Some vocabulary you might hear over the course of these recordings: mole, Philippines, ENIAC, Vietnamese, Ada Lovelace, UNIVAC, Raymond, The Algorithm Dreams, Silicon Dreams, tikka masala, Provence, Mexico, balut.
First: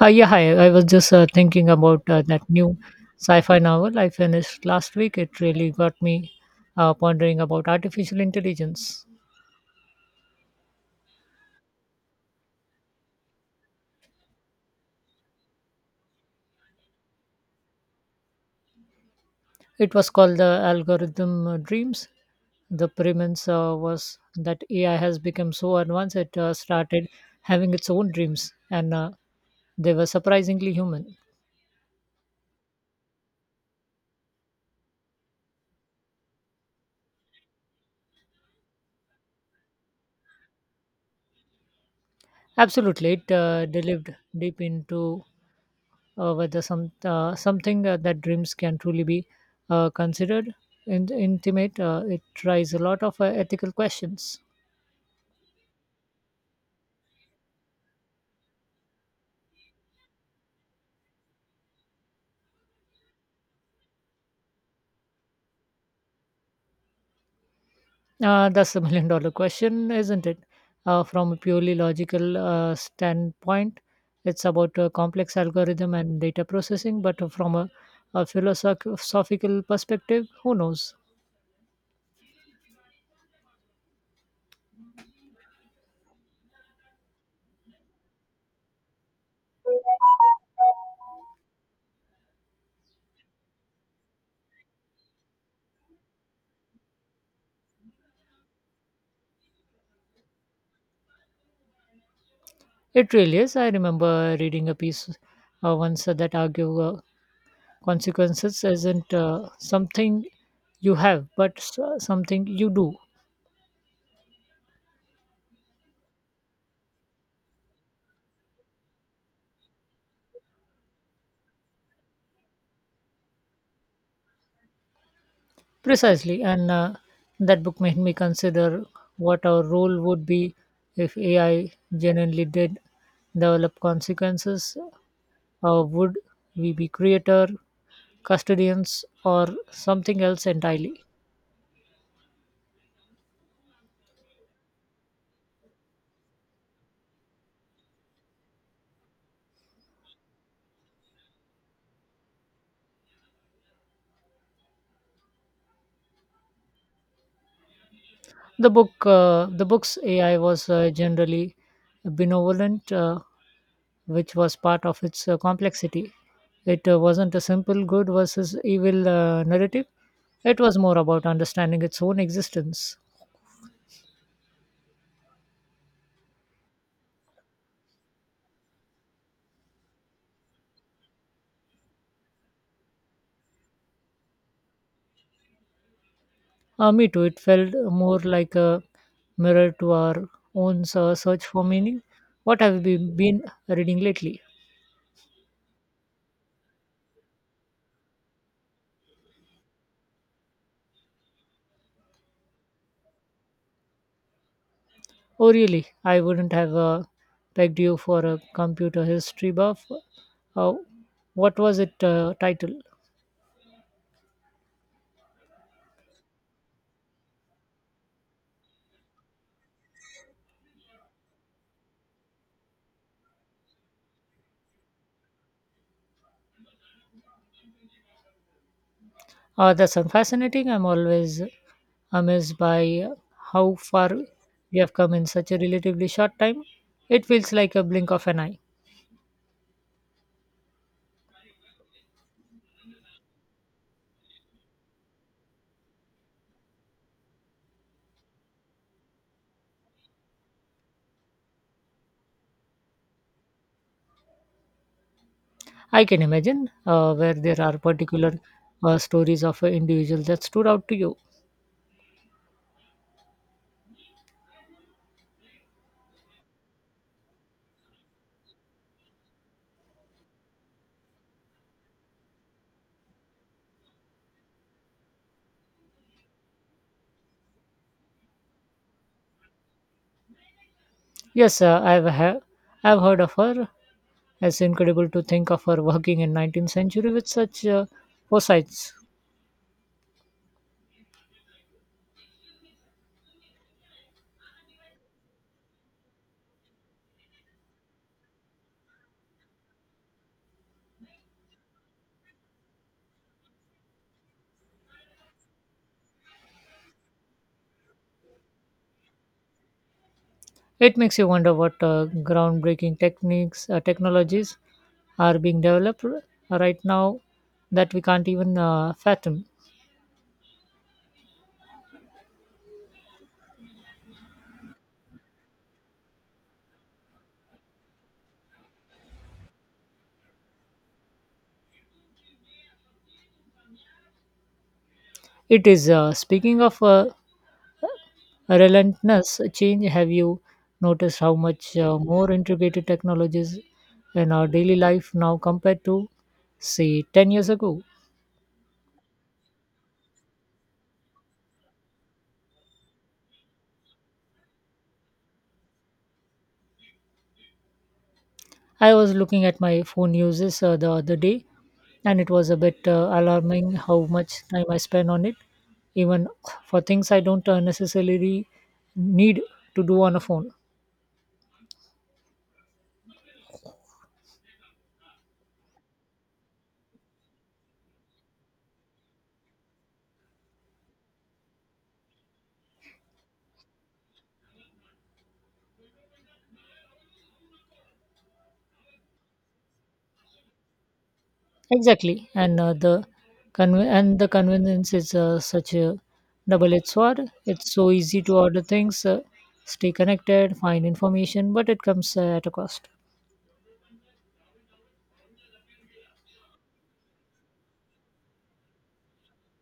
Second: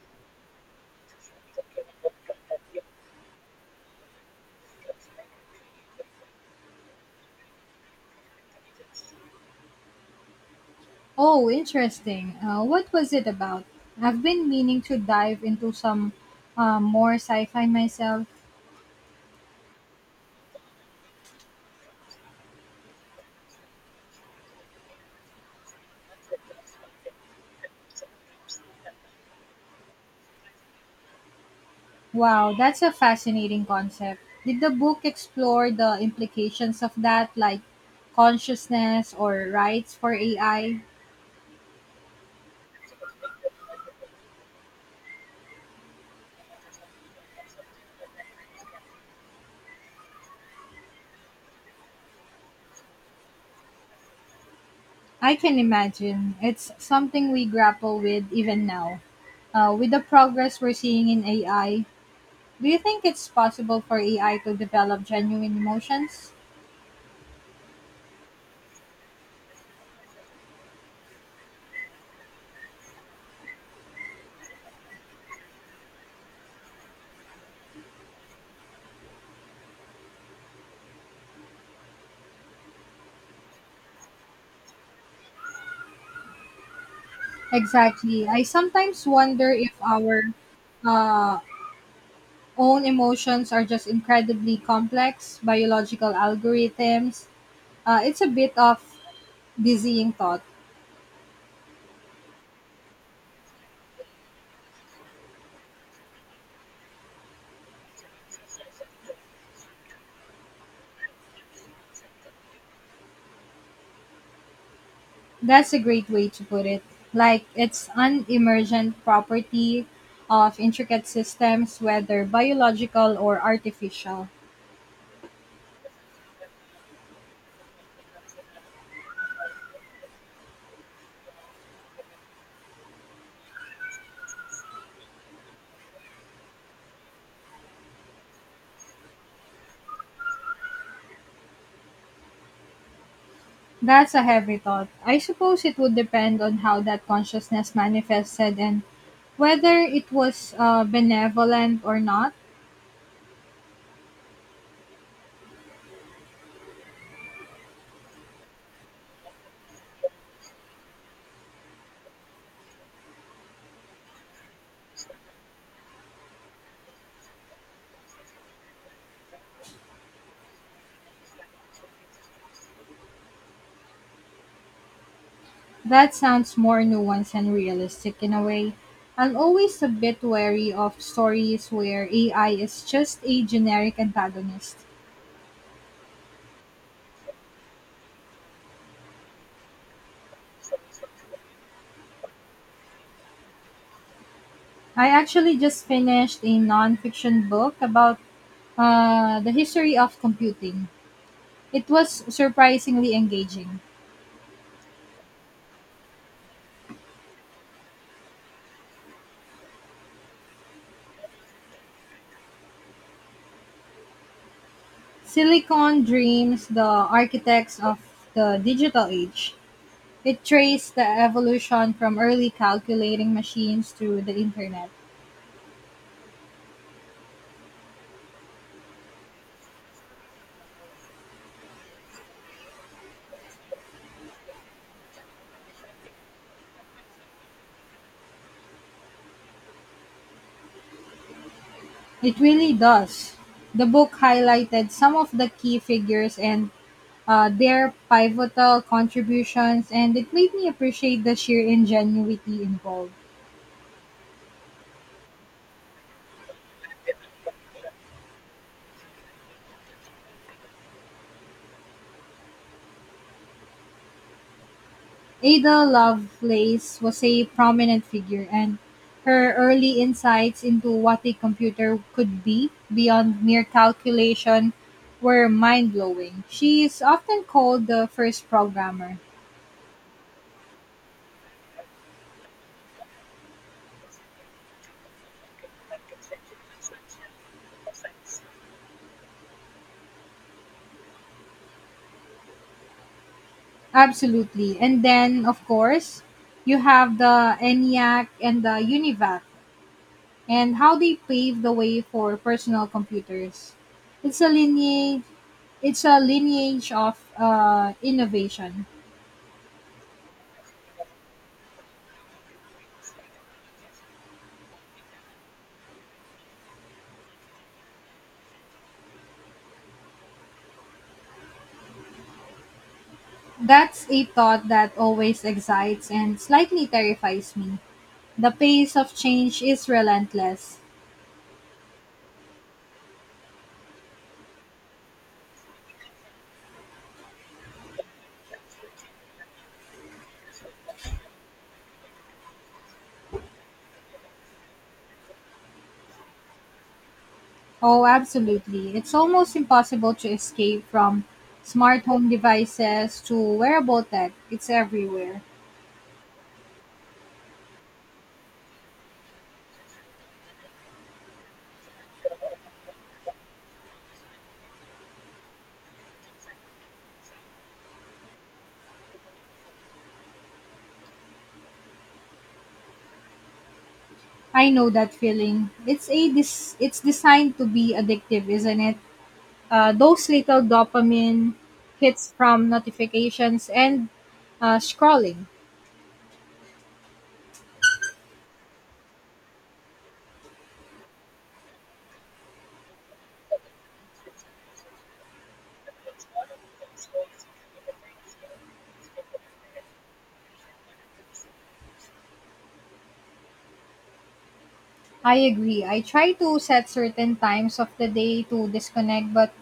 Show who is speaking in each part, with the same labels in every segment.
Speaker 1: Yeah, Hi. I was just thinking about that new sci-fi novel I finished last week. It really got me pondering about artificial intelligence.
Speaker 2: Oh, interesting. What was it about? I've been meaning to dive into some more sci fi myself.
Speaker 1: It was called The Algorithm Dreams. The premise was that AI has become so advanced it started having its own dreams, and they were surprisingly human.
Speaker 2: Wow, that's a fascinating concept. Did the book explore the implications of that, like consciousness or rights for AI?
Speaker 1: Absolutely, it delved deep into whether something that dreams can truly be considered intimate. It tries a lot of ethical questions.
Speaker 2: I can imagine. It's something we grapple with even now. With the progress we're seeing in AI, do you think it's possible for AI to develop genuine emotions?
Speaker 1: That's the million-dollar question, isn't it? From a purely logical standpoint, it's about a complex algorithm and data processing, but from a philosophical perspective, who knows?
Speaker 2: Exactly. I sometimes wonder if our uh, own emotions are just incredibly complex biological algorithms. It's a bit of dizzying thought.
Speaker 1: It really is. I remember reading a piece once that argue consequences isn't something you have but something you do.
Speaker 2: That's a great way to put it. Like it's an emergent property of intricate systems, whether biological or artificial.
Speaker 1: Precisely, and that book made me consider what our role would be if ai genuinely did develop consequences, or would we be creator, custodians, or something else entirely.
Speaker 2: That's a heavy thought. I suppose it would depend on how that consciousness manifested and whether it was benevolent or not.
Speaker 1: The book's ai was generally benevolent, which was part of its complexity. It wasn't a simple good versus evil narrative, it was more about understanding its own existence.
Speaker 2: That sounds more nuanced and realistic in a way. I'm always a bit wary of stories where AI is just a generic antagonist.
Speaker 1: Me too, it felt more like a mirror to our own search for meaning. What have you been reading lately?
Speaker 2: I actually just finished a nonfiction book about the history of computing. It was surprisingly engaging.
Speaker 1: Oh, really? I wouldn't have pegged you for a computer history buff. Uh, what was it title?
Speaker 2: Silicon Dreams, the architects of the digital age. It traced the evolution from early calculating machines to the internet.
Speaker 1: That's fascinating. I'm always amazed by how far we have come in such a relatively short time. It feels like a blink of an eye.
Speaker 2: It really does. The book highlighted some of the key figures and their pivotal contributions, and it made me appreciate the sheer ingenuity involved.
Speaker 1: I can imagine where there are particular stories of an individual that stood out to you.
Speaker 2: Ada Lovelace was a prominent figure, and her early insights into what a computer could be beyond mere calculation were mind blowing. She is often called the first programmer.
Speaker 1: Yes, I've heard of her. It's incredible to think of her working in 19th century with such foresights.
Speaker 2: Absolutely. And then, of course, you have the ENIAC and the UNIVAC and how they paved the way for personal computers. It's a lineage, it's a lineage of innovation.
Speaker 1: It makes you wonder what groundbreaking technologies are being developed right now that we can't even fathom.
Speaker 2: That's a thought that always excites and slightly terrifies me. The pace of change is relentless.
Speaker 1: It is. Speaking of relentless change, have you noticed how much more integrated technologies in our daily life now compared to, say, 10 years ago?
Speaker 2: Oh, absolutely. It's almost impossible to escape from smart home devices to wearable tech. It's everywhere.
Speaker 1: I was looking at my phone uses the other day, and it was a bit alarming how much time I spend on it, even for things I don't necessarily need to do on a phone.
Speaker 2: I know that feeling. It's designed to be addictive, isn't it? Those little dopamine hits from notifications and scrolling.
Speaker 1: Exactly, and the convenience is such a double-edged sword. It's so easy to order things, stay connected, find information, but it comes at a cost.
Speaker 2: I agree. I try to set certain times of the day to disconnect, but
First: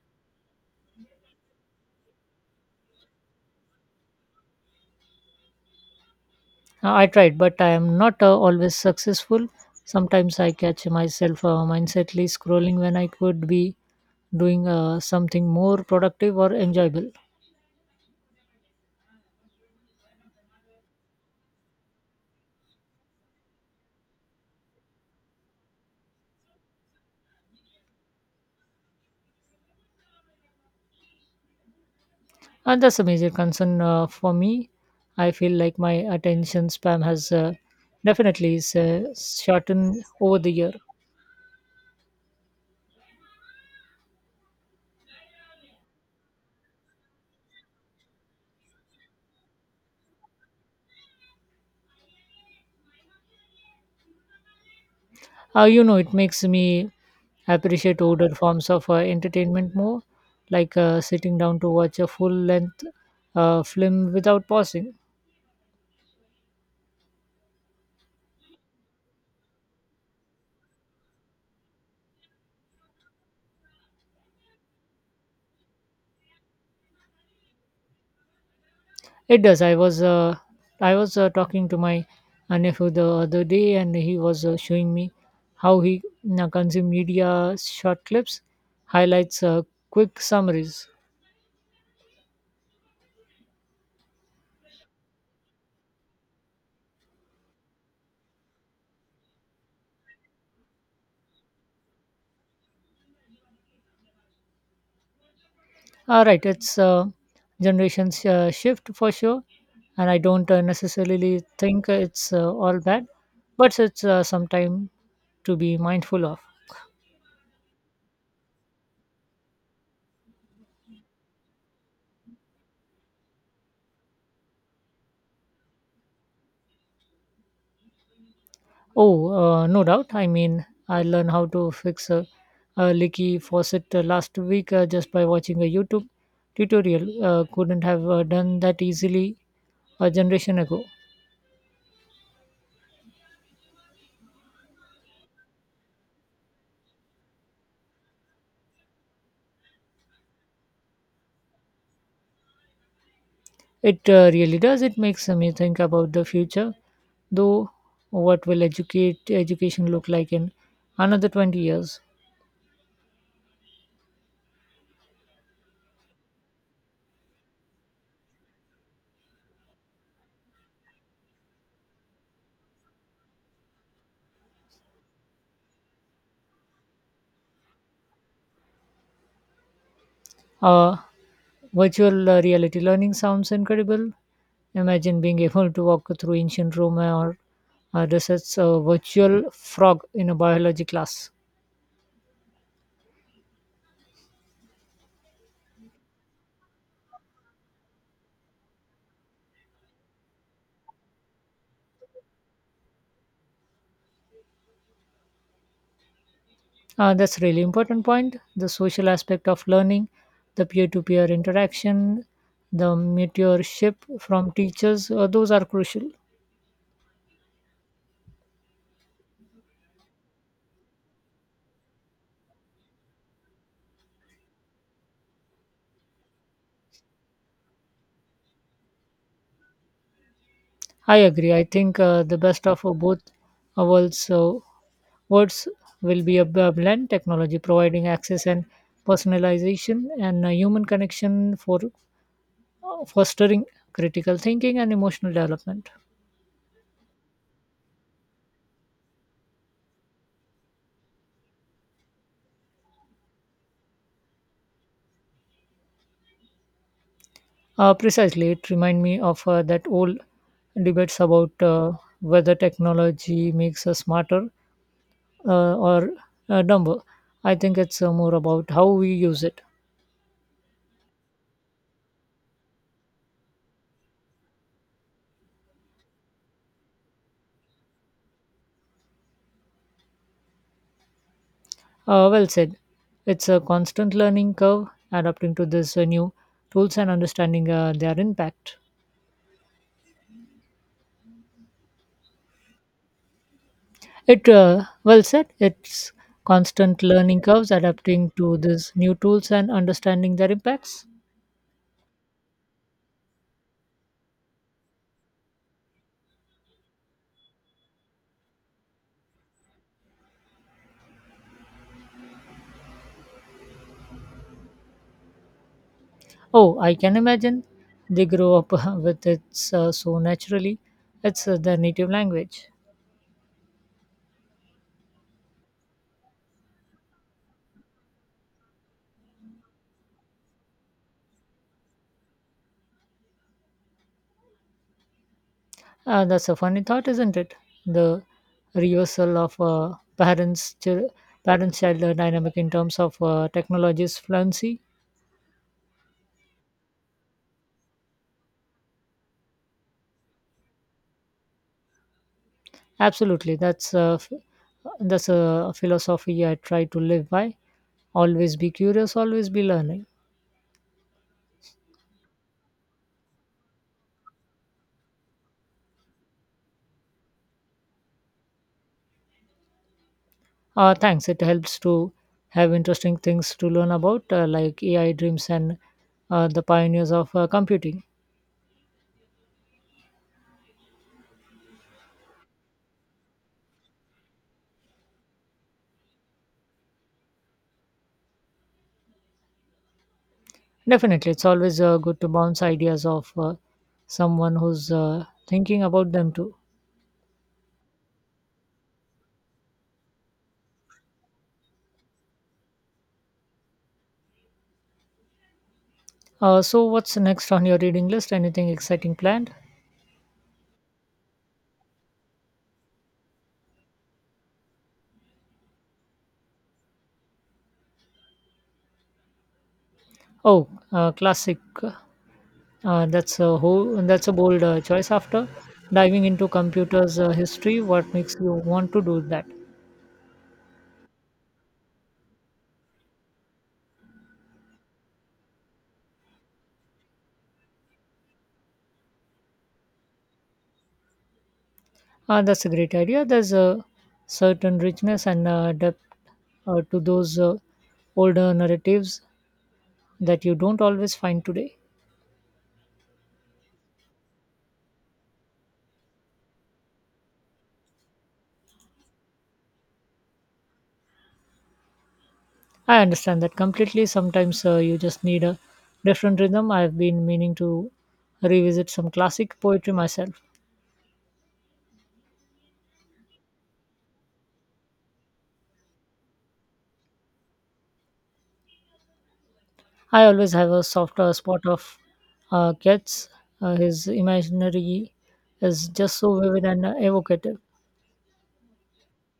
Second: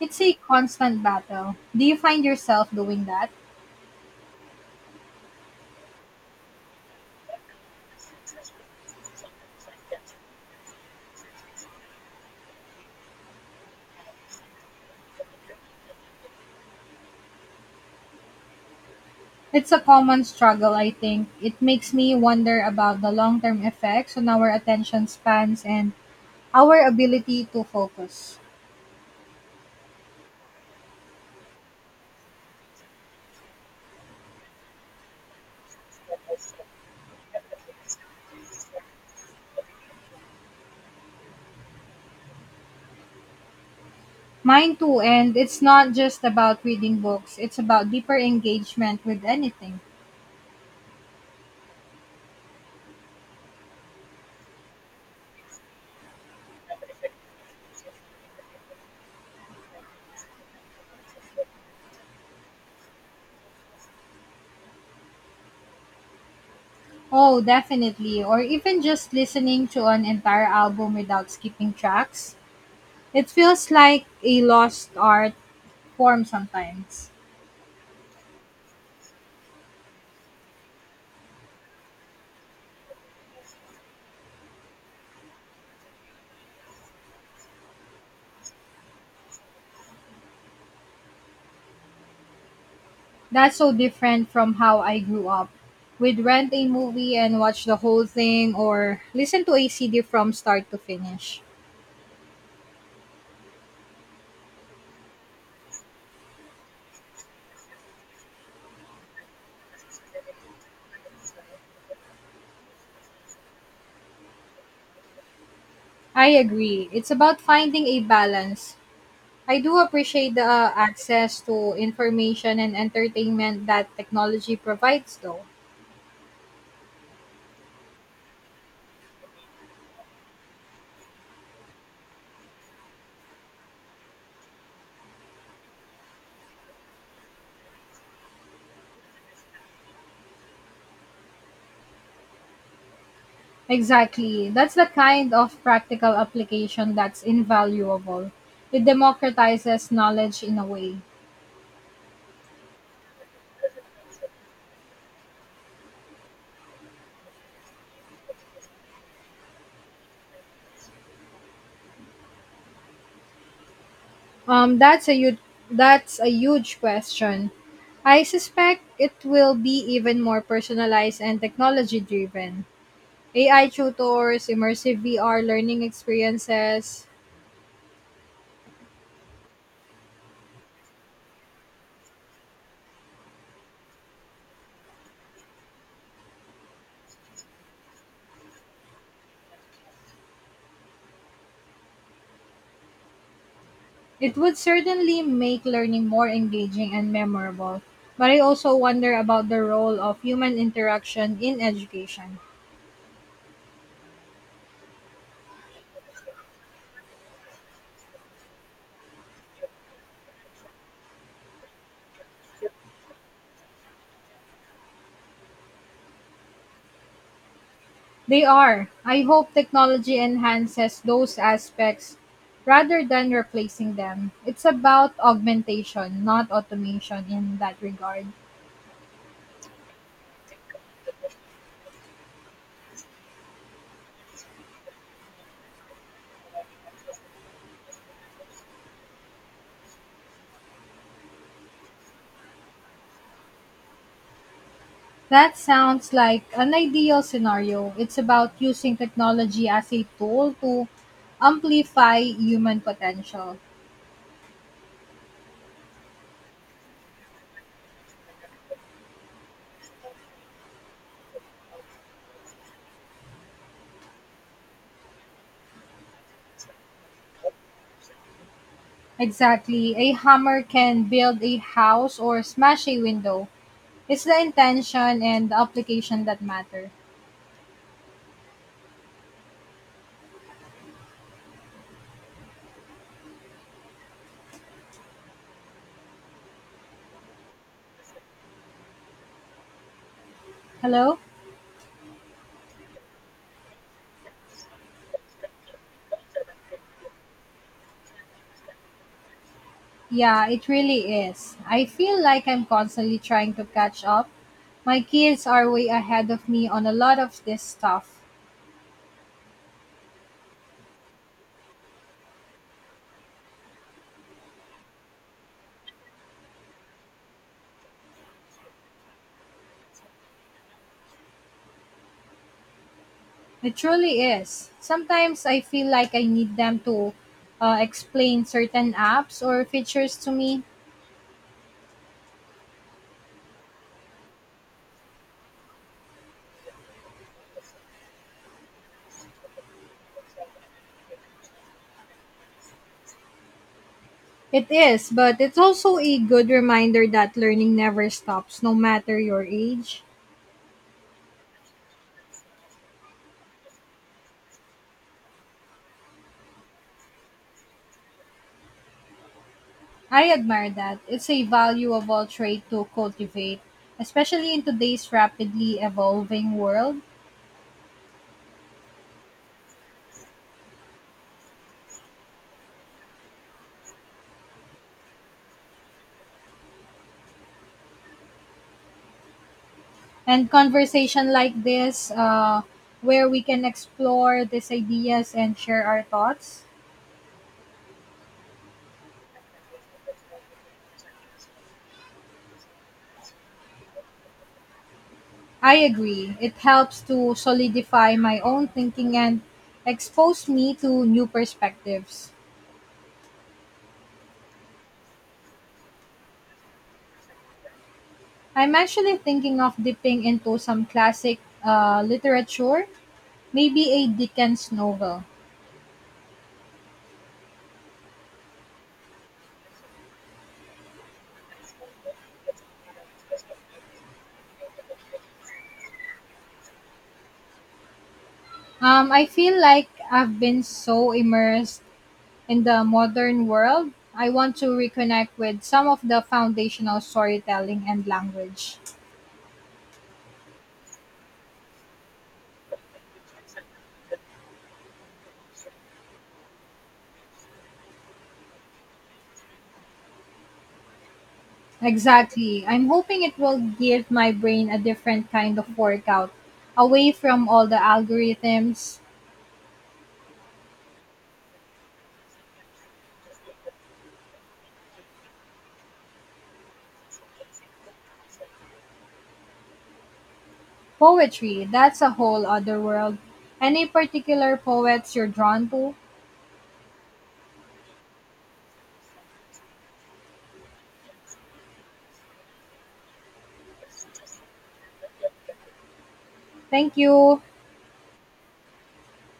Speaker 2: it's a constant battle. Do you find yourself doing that?
Speaker 1: I tried, but I am not always successful. Sometimes I catch myself mindsetly scrolling when I could be doing something more productive or enjoyable.
Speaker 2: It's a common struggle, I think. It makes me wonder about the long term effects on our attention spans and our ability to focus.
Speaker 1: And that's a major concern for me. I feel like my attention span has definitely shortened over the year.
Speaker 2: Mine too, and it's not just about reading books, it's about deeper engagement with anything.
Speaker 1: It makes me appreciate older forms of entertainment more, like sitting down to watch a full length film without pausing.
Speaker 2: Oh, definitely. Or even just listening to an entire album without skipping tracks. It feels like a lost art form sometimes.
Speaker 1: It does. I was talking to my nephew the other day, and he was showing me how he consumes media short clips, highlights, quick summaries.
Speaker 2: That's so different from how I grew up. We'd rent a movie and watch the whole thing, or listen to a CD from start to finish.
Speaker 1: All right, it's generations shift for sure, and I don't necessarily think it's all bad, but it's some time to be mindful
Speaker 2: I
Speaker 1: of.
Speaker 2: agree. It's about finding a balance. I do appreciate the access to information and entertainment that technology provides, though.
Speaker 1: Oh, no doubt. I mean, I learned how to fix a leaky faucet last week just by watching a YouTube tutorial. Couldn't have done that easily a generation ago.
Speaker 2: Exactly. That's the kind of practical application that's invaluable. It democratizes knowledge in a way.
Speaker 1: It really does. It makes me think about the future, though. What will educate education look like in another 20 years?
Speaker 2: Um, that's a huge, that's a huge question. I suspect it will be even more personalized and technology driven. AI tutors, immersive VR learning experiences.
Speaker 1: Uh, Virtual reality learning sounds incredible. Imagine being able to walk through ancient Rome or research a virtual frog in a biology class.
Speaker 2: It would certainly make learning more engaging and memorable, but I also wonder about the role of human interaction in education.
Speaker 1: That's really important point. The social aspect of learning, the peer-to-peer interaction, the mentorship from teachers, those are crucial.
Speaker 2: They are. I hope technology enhances those aspects rather than replacing them. It's about augmentation, not automation in that regard.
Speaker 1: I agree. I think the best of both worlds uh, worlds will be a blend technology providing access and personalization and human connection for fostering critical thinking and emotional
Speaker 2: That
Speaker 1: development.
Speaker 2: sounds like an ideal scenario. It's about using technology as a tool to amplify human potential.
Speaker 1: Precisely, it reminds me of that old debates about whether technology makes us smarter or dumber. I think it's more about how we use it.
Speaker 2: Exactly. A hammer can build a house or smash a window. It's the intention and the application that matter.
Speaker 1: Well said. It's a constant learning curve, adapting to this new tools and understanding their impact.
Speaker 2: Hello?
Speaker 1: It well said. It's constant learning curves, adapting to these new tools and understanding
Speaker 2: Yeah,
Speaker 1: their
Speaker 2: it
Speaker 1: impacts.
Speaker 2: really is. I feel like I'm constantly trying to catch up. My kids are way ahead of me on a lot of this stuff.
Speaker 1: Oh, I can imagine. They grow up with it so naturally. It's their native language.
Speaker 2: It truly is. Sometimes I feel like I need them to explain certain apps or features to me.
Speaker 1: That's a funny thought, isn't it? The reversal of parents child dynamic in terms of technology's
Speaker 2: It
Speaker 1: fluency.
Speaker 2: is, but it's also a good reminder that learning never stops, no matter your age.
Speaker 1: Absolutely, that's a philosophy I try to live by. Always be curious, always be learning.
Speaker 2: I admire that. It's a valuable trait to cultivate, especially in today's rapidly evolving world.
Speaker 1: Thanks. It helps to have interesting things to learn about, like AI dreams and the pioneers of computing.
Speaker 2: And conversation like this, where we can explore these ideas and share our thoughts.
Speaker 1: Definitely, it's always good to bounce ideas off someone who's
Speaker 2: I
Speaker 1: thinking about them
Speaker 2: agree. It
Speaker 1: too.
Speaker 2: helps to solidify my own thinking and expose me to new perspectives.
Speaker 1: So, what's next on your reading list? Anything
Speaker 2: I'm
Speaker 1: exciting
Speaker 2: actually
Speaker 1: planned?
Speaker 2: thinking of dipping into some classic literature, maybe a Dickens novel.
Speaker 1: Oh, classic. That's a bold choice. After diving into computers history, what makes you want to do
Speaker 2: I
Speaker 1: that?
Speaker 2: feel like I've been so immersed in the modern world. I want to reconnect with some of the foundational storytelling and language.
Speaker 1: Ah, that's a great idea. There's a certain richness and depth to those older narratives that you don't always find today.
Speaker 2: Exactly. I'm hoping it will give my brain a different kind of workout, away from all the algorithms.
Speaker 1: I understand that completely. Sometimes you just need a different rhythm. I've been meaning to revisit some classic poetry myself.
Speaker 2: Poetry, that's a whole other world. Any particular poets you're drawn to?
Speaker 1: I always have a softer spot of Keats. His imaginary is just so vivid and
Speaker 2: Thank you.
Speaker 1: evocative.